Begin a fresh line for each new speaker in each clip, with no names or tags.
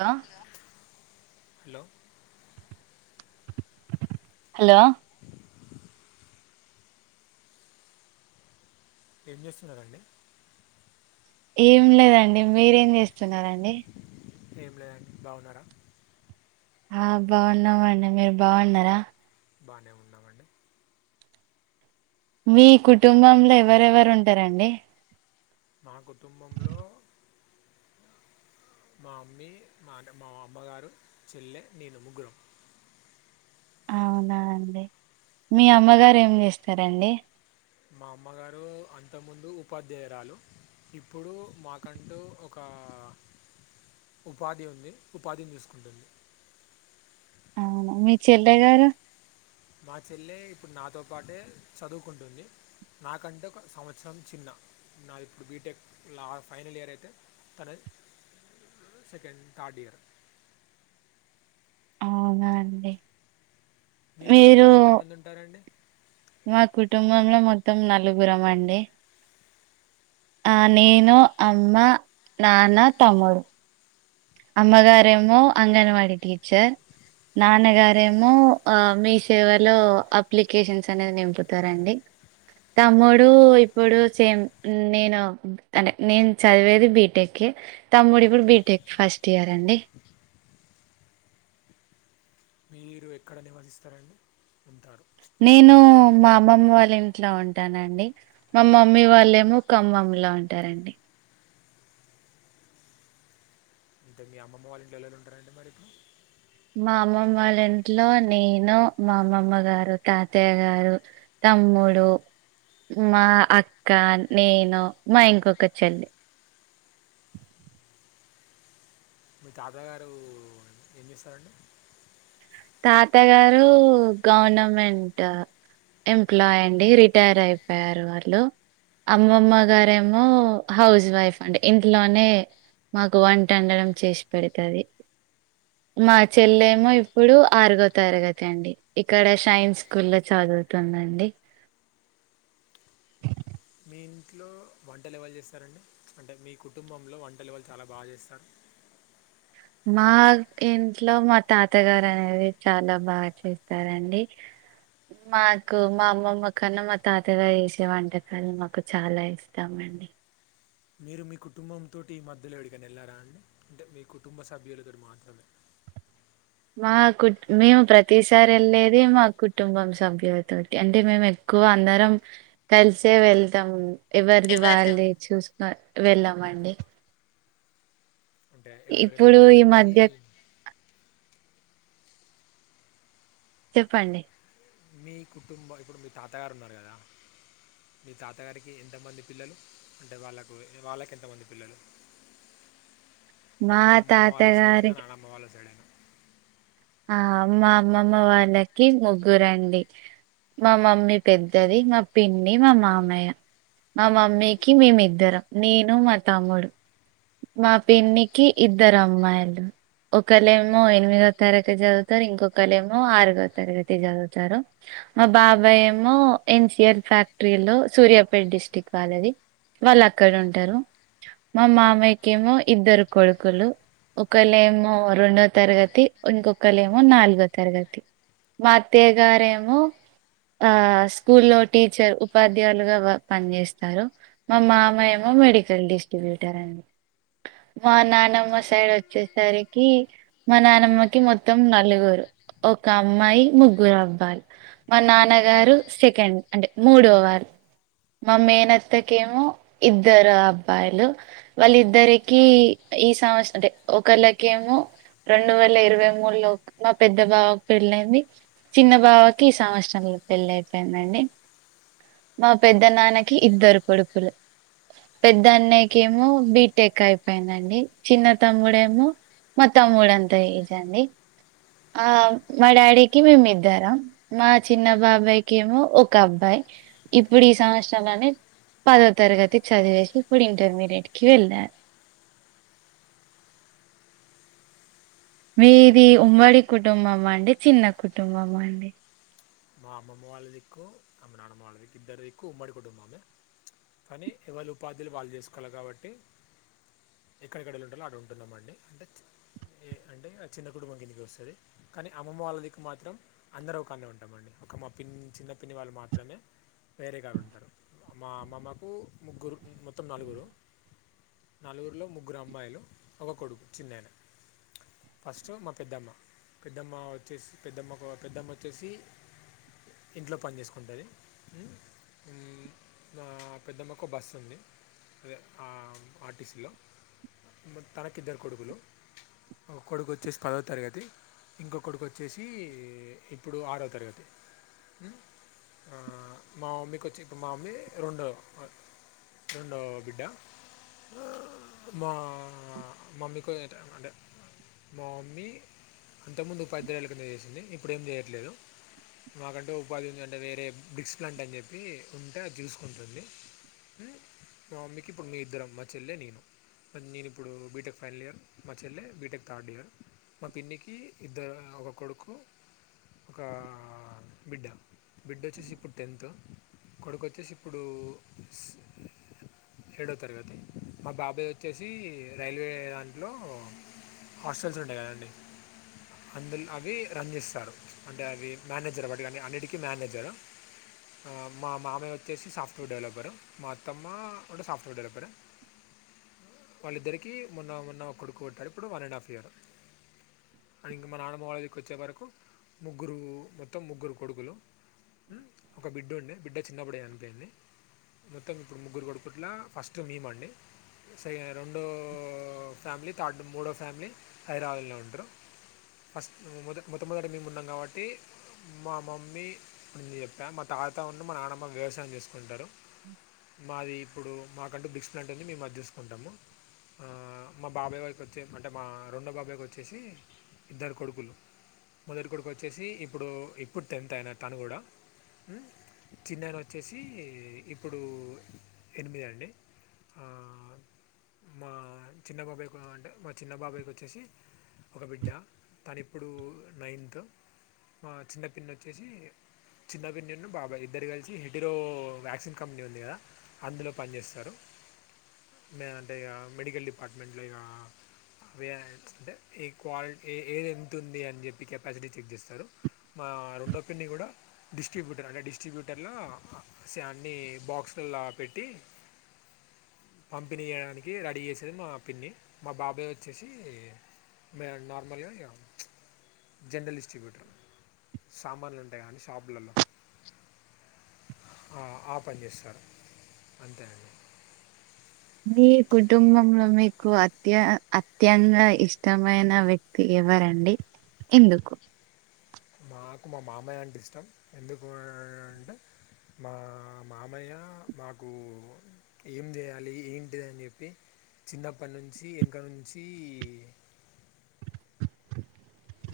hello
hello
hello
ఏం చేస్తున్నారండి
ఏం లేదండి మీరేం చేస్తున్నారండి
ఏం లేదండి బాగున్నారా
ఆ బాగున్నామండి మీరు బావున్నారా
బానే ఉన్నామండి
మీ కుటుంబంలో ఎవరెవరు ఉంటారండి
మా కుటుంబంలో మా అమ్మీ మా మా అమ్మగారు చెల్లె నేను ముగ్గురం
అవునా అండి మీ అమ్మగారు ఏం చేస్తారండి
మా అమ్మగారు అంత ముందు ఉపాధ్యాయురాలు ఇప్పుడు మాకంటూ ఒక ఉపాధి ఉంది ఉపాధిని చూసుకుంటుంది
అవునా మీ చెల్లె గారు
మా చెల్లె ఇప్పుడు నాతో పాటే చదువుకుంటుంది నాకంటే ఒక సంవత్సరం చిన్న నాది ఇప్పుడు నా బీటెక్ ఫైనల్ ఇయర్ అయితే తన సెకండ్ థర్డ్ ఇయర్
అవునా అండి
మీ
మీరు
కుటుంబంలో ఎంతమంది ఉంటారండి
మా కుటుంబంలో మొత్తం నలుగురం అండి ఆ నేను అమ్మ నాన్న తమ్ముడు
ఆ,
అమ్మగారేమో అంగన్వాడీ టీచర్ నాన్నగారేమో ఆ మీ సేవలో అప్లికేషన్స్ అనేది నింపుతారండి తమ్ముడు ఇప్పుడు సేమ్ నేను తనే నేను చదివేది బీటెక్కె తమ్ముడు ఇపుడు బీటెక్ ఫస్ట్ ఇయర్ అండి
మీరు ఎక్కడ నివసిస్తారండి ఉంటారు అంటే
నేను
మీ
మా అమ్మమ్మ వాళ్ళ ఇంట్లో ఉంటానండి మామమ్మీ వాళ్ళు ఏమో ఖమ్మంలో ఉంటారండి
అంటే మీ అమ్మమ్మ వాళ్ళ ఇంట్లో ఎవలెవరు ఉంటారండి మరి ఇప్పుడు
మా అమ్మమ్మ వాళ్ళ ఇంట్లో నేను మా అమ్మమ్మ గారు తాతయ్య గారు తమ్ముడు మా అక్క నేను మా ఇంకొక చెల్లి
మీ తాతగారు ఏం చేస్తారండి
తాత గారు గవర్నమెంట్ ఎంప్లాయ్ అండి రిటైర్ అయిపోయారు వాళ్ళు అమ్మమ్మ గారేమో హౌస్ వైఫ్ అండి ఇంట్లోనే మాకు వంట వండడం చేసి పెడతది మా చెల్లెమో ఇప్పుడు ఆరుగో తరగతి అండి ఇక్కడ షైన్ స్కూల్ లో చదువుతుందండి ఆ
మీ ఇంట్లో వంట లెవలు జేస్తారండి అంటే మీ కుటుంబంలో వంట లెవలు చాలా బాగా చేస్తారు
మా ఇంట్లో మా తాతగారు అనేది చాలా బాగా చేస్తారండి నిజంగా మ్మ్ మాకు మా అమ్మమ్మ కన్నా మా తాతగారు యేసే వంటకాలు మాకు చాలా ఇష్టం అండి
మీరు మీ కుటుంబంతోటి ఈ మధ్యలో యెడికన్నా యెళ్ళారా అండి అంటే మీ కుటుంబ సభ్యులతోటి మాత్రమే
మాకు మేము ప్రతిసారి యెళ్ళేది మా కుటుంబం సభ్యులతోటి అంటే మేము ఎక్కువ అందరం కలిసే వెళ్తాం ఎవరిది వాళ్ళే చూసుకొ వెళ్ళమండి
అంటే ఎవరెవరు
ఇప్పుడు
యెళ్ళారంటే
ఈ
మీ
మధ్య చెప్పండి
మీ కుటుంబ ఇప్పుడు మీ తాతగారు ఉన్నారు గదా మీ తాతగారికి ఎంతమంది పిల్లలు అంటే వాళ్ళకు వాళ్ళకి ఎంతమంది పిల్లలు
మా తాతగారికి
అమ్మ వాళ్ళ సైడ్ అయిన
ఆ మా అమ్మమ్మ వాళ్ళకి ముగ్గురండి మా మమ్మీ పెద్దది మా పిన్ని మా మామయ్య మా మమ్మీకి మేమిద్దరం నేను మా తమ్ముడు మా పిన్నికి ఇద్దరు అమ్మాయిలు ఒకళ్ళేమో ఎనిమిదో తరగతి చదువుతారు ఇంకొకళ్ళేమో ఆరుగో తరగతి చదువుతారు మా బాబాయ్ ఏమో ఎన్సిఎల్ ఫ్యాక్టరీలో సూర్యాపేట్ డిస్టిక్ వాళ్ళది వాళ్ళు అక్కడ ఉంటారు మా మామయ్యకేమో ఇద్దరు కొడుకులు ఒకళ్ళేమో రెండో తరగతి ఇంకొకళ్ళేమో నాలుగో తరగతి మా అత్తయ్య గారేమో ఆ స్కూలో టీచర్ ఉపాధ్యాయులుగా పనిజేస్తారు మా మామ ఏమో మెడికల్ డిస్ట్రిబ్యూటర్ అండి మా నాన్నమ్మ సైడ్ వచ్చేసరికి మా నానమ్మకి మొత్తం నలుగురు ఒక అమ్మాయి ముగ్గురు అబ్బాయిలు మా నాన్నగారు సెకండ్ అంటే మూడో వారు మా మేనత్తకేమో ఇద్దరు అబ్బాయిలు వాళ్ళిద్దరికి ఈ సంవత్సరం అంటే ఒకళ్ళకేమో రెండు వేల ఇరవై మూడులో మా పెద్ద బావ పెళ్ళైంది చిన్న బావకి ఈ సంవత్సరంలో పెళ్ళి అయిపోయిందండి మా పెద్ద నాన్నకి ఇద్దరు కొడుపులు పెద్ద అన్నయ్యకెమో బీటెక్ అయిపోయిందండి చిన్న తమ్ముడేమో తమ్ముడు అంతా ఏజండి ఆ మా డాడీకి మేము ఇద్దరం మా చిన్న బాబాయ్ కెమో ఒక అబ్బాయి ఇప్పుడు ఈ సంవత్సరంలో అనే పదో తరగతి చదివేసి ఇప్పుడు ఇంటర్మీడియట్ కి వెళ్ళాడు మీది ఉమ్మడి కుటుంబం అండి చిన్న కుటుంబం అండి
మా అమ్మమ్మ వాళ్ళ దిక్కు మా నాన్నమ్మ వాళ్ల దిక్కు ఇద్దరి దిక్కు ఉమ్మడి కుటుంబమే కాన ఎవలీ ఉపాధి లు వాళ్ళు చేసుకోవాలి కాబట్టి ఎక్కడెక్కడ ఉంటాలో అడ ఉంటున్నాంమండి అంటే ఏ అంటే ఆ చిన్న కుటుంబం కిందికి వస్తుంది కానీ అమ్మమ్మ వాళ్ళ దిక్కు మాత్రం అందర ఒక కనే ఉంటాం ఉట్టమండి ఒక మా పిన్ని చిన్న పిన్ని వాళ్ళు మాత్రమే వేరే కడ ఉంటారు మా అమ్మమ్మకు ముగ్గురు మొత్తం నలుగురు నలుగురులో ముగ్గురు అమ్మాయిలు ఒక కొడుకు చిన్నయన ఫస్ట్ మా పెద్దమ్మ పెద్దమ్మ వచ్చేసి పెద్దమ్మకు పెద్దమ్మ వచ్చేసి ఇంట్లో పని చేసుకుంటుంది ఉ ఆ పెద్దమ్మకు బస్సు ఉంది అదే ఆర్టీసీలో తనకి ఇద్దరు కొడుకులు ఒక కొడుకు వచ్చేసి పదో తరగతి ఇంకొకడుకు వచ్చేసి ఇప్పుడు ఆరోవ తరగతి ఆ మా మమ్మీ వచ్చి ఇప్పుడు మామ్మీ రెండోదీ రెండో బిడ్డ మా మమ్మీకు ఏ అంటే మా మమ్మీ ఇంతకుముందు ఉపాధ్యాయు ఉపాధ్యాయురాలిగా చేసింది ఇప్పుడు ఏం చేయట్లేదు మాకంటే ఉపాధి అంటే వేరే బ్రిక్స్ ప్లాంట్ అని చెప్పి ఉంటే అది చూసుకుంటుంది మా మమ్మీ ఇప్పుడు ఇద్దరం మా చెల్లె నేను నేను ఇప్పుడు బీటెక్ ఫైనల్ ఇయర్ మా చెల్లె బీటెక్ థర్డ్ ఇయర్ మా పిన్నికి ఇద్దరు ఒక కొడుకు ఒక బిడ్డ బిడ్డ వచ్చేసి ఇప్పుడు టెన్త్ కొడుకు వచ్చేసి ఇప్పుడు ఏడో తరగతి మా బాబాయ్ వచ్చేసి రైల్వే దాంట్లో హాస్టల్స్ ఉంటాయి కదఅండి అందు అవి రన్ చేస్తారు అంటే అవి మేనేజర్ వాటి అన్నిటికీ మేనేజరు మా మామయ్య వచ్చేసి సాఫ్ట్వేర్ డెవలపరు మా అత్తమ్మ కూడా సాఫ్ట్వేర్ డెవలపరు వాళ్ళిద్దరికి మొన్న మొన్న కొడుకు కొట్టారు ఇప్పుడు వన్ అండ్ హాఫ్ ఇయర్ కానీ ఇంక మా నానమ్మ వాళ్ల దిక్కు వచ్చే వరకు ముగ్గురు మొత్తం ముగ్గురు కొడుకులు ఒక బిడ్డ ఉండే బిడ్డ చిన్న అప్పుడే చనిపోయింది మొత్తం ఇప్పుడు ముగ్గురు కొడుకుట్లా ఫస్ట్ మీమాండి స రెండో ఫ్యామిలీ థర్డు మూడో ఫ్యామిలీ హైదరాబాద్లో ఉంటారు ఫస్ట్ మొద మొట్టమొదటి మేము ఉన్నాం కాబట్టి మా మమ్మీ [unintelligible] మా తాత మా నానమ్మ వ్యవసాయం చేసుకుంటారు మాది ఇప్పుడు మాకంటూ [unintelligible] మేము అది చూసుకుంటాము ఆ మా బాబాయ్ వారికి వచ్చే అంటే మా రెండో బాబాయికి వచ్చేసి ఇద్దరు కొడుకులు మొదటి కొడుకు వచ్చేసి ఇప్పుడు ఇప్పుడు టెన్త్ ఐనా తను కూడా చిన్నది వచ్చేసి ఇప్పుడు ఎనిమిది అండి ఆ మా చిన్నబాబాయి అంటే మా చిన్న బాబాయికి వచ్చేసి ఒక బిడ్డ తను ఇప్పుడు నైన్త్ మా చిన్న పిల్ల వచ్చేసి చిన్న పిన్ను బాబాయ్ ఇద్దరు కలిసి హెటీరో వ్యాక్సిన్ కంపెనీ ఉంది కదా అందులో పనిచేస్తారు లేదంటే ఇక మెడికల్ డిపార్ట్మెంట్లో ఇక అదే అంటే ఏ క్వాలిటి ఏది ఎంతుంది అని చెప్పి కెపాసిటీ చెక్ చేస్తారు మా రెండో పిన్ని కూడా డిస్ట్రిబ్యూటర్ అంటే డిస్ట్రిబ్యూటర్లో అన్ని బాక్సల్ల పెట్టి పంపిణీ చేయడానికి రెడీ చేసేది మా పిన్ని మా బాబాయ్ వచ్చేసి మ నార్మల్ గా ఇగ జనరల్ డిస్ట్రిబ్యూటర్ సామాన్లు ఉంటాయి కదండి షాపులలో ఆ ఆ పని చేస్తారు అంతే అండి
మీ కుటుంబంలో మీకు అత్య అత్యంత ఇష్టమైన వ్యక్తి ఎవరండి ఎందుకు
మాకు మా మామయ్య అంటే ఇష్టం ఎందుకు అంటే మా మామయ్య మాకు ఏం చేయాలి ఏంటిది అన్ చెప్పి చిన్నప్పటి నుంచి వెనక నుంచి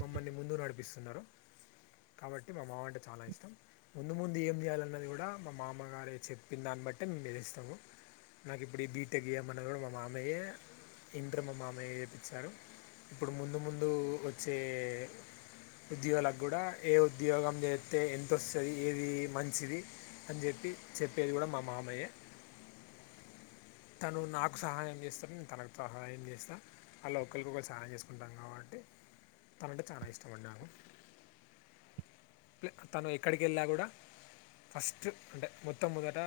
మమ్మల్ని ముందుక్ నడిపిస్తున్నారు కాబట్టి మా మావ అంటే చాలా ఇష్టం ముందు ముందు ఏం చేయాలన్నది కూడా మా మామగారే చెప్పిన దాన్ని బట్టే మేము చేస్తము నాకు ఇప్పుడు ఈ బీటెక్ జేయమన్నా కూడా మా మామయ్యే ఇంటర్ మా మామయ్యే చేపించారు ఇప్పుడు ముందు ముందు వచ్చే ఉద్యోగాలకు కూడా ఏ ఉద్యోగం చేత్తే ఎంతొస్తుంది ఏది మంచిది అని చెప్పి చెప్పేది కూడా మా మామయ్యే తను నాకు సహాయం చేస్తది నేను తనకు సహాయం చేస్త అలా ఒకళ్లకు ఒకల్లు సహాయం చేసుకుంటాం కాబట్టి తనంటే చాలా ఇష్టం అండి నాకు తను ఎక్కడికి వెళ్ళిన కూడా ఫస్ట్ అంటే మొత్తం మొదట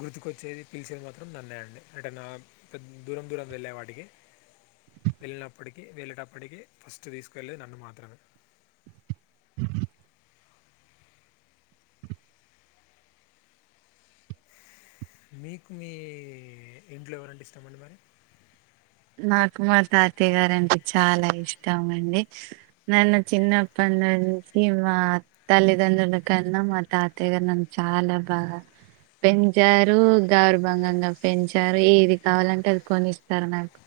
గుర్తుకొచ్చేది పిలిచేది మాత్రం నన్నే అండి అంటే నా పెద్ద దూరం దూరం వెళ్ళే వాటికి వెళ్ళినప్పటికి వెళ్ళేటప్పటికి ఫస్ట్ తీసుకు వెళ్ళేది నన్ను మాత్రమే మీకు మీ ఇంట్లో ఎవరంటే ఇస్టమండి మరి
నాకు మా తాత్యయ గారు అంటే చాలా ఇష్టం అండి నన్ను చిన్నప్పటి నుంచి మా తల్లిదండ్రులు కన్నా మా తాతయ్య గారు చాలా బాగ పెంచారు గౌర్భంగంగా పెంచారు ఏది కావాలంటే అది కొనిస్తారు నాకు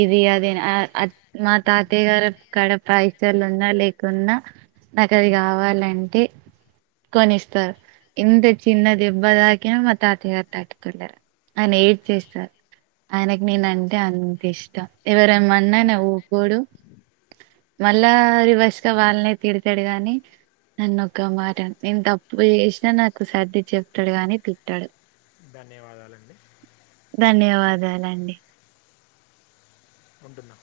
ఇది అది అని మా తాతయ్య గారు కాడ పైసలు ఉన్నా లేకున్నా నాకు అది కావాలంటే కనిస్తస్తారు ఇంత చిన్న దెబ్బతాకిన మ తాత గారు తాట్టుకోలేరు ఆయన ఏడ్ చేస్తారు ఆయనకి నేను అన్ టే అంత ఇష్టం ఎవరమన్న ఆయన ఊరుకోడు మళ్ళా రివర్స్ గా వాళ్ళనే తిడతాడు గాని నన్నొక మాట నేను తప్పు చేసినా నాకు సర్ది చెప్తాడు గానీ తిట్టాడు
ధన్యవాదాలండి
ధన్యవాదాలండి
ఉంటున్నా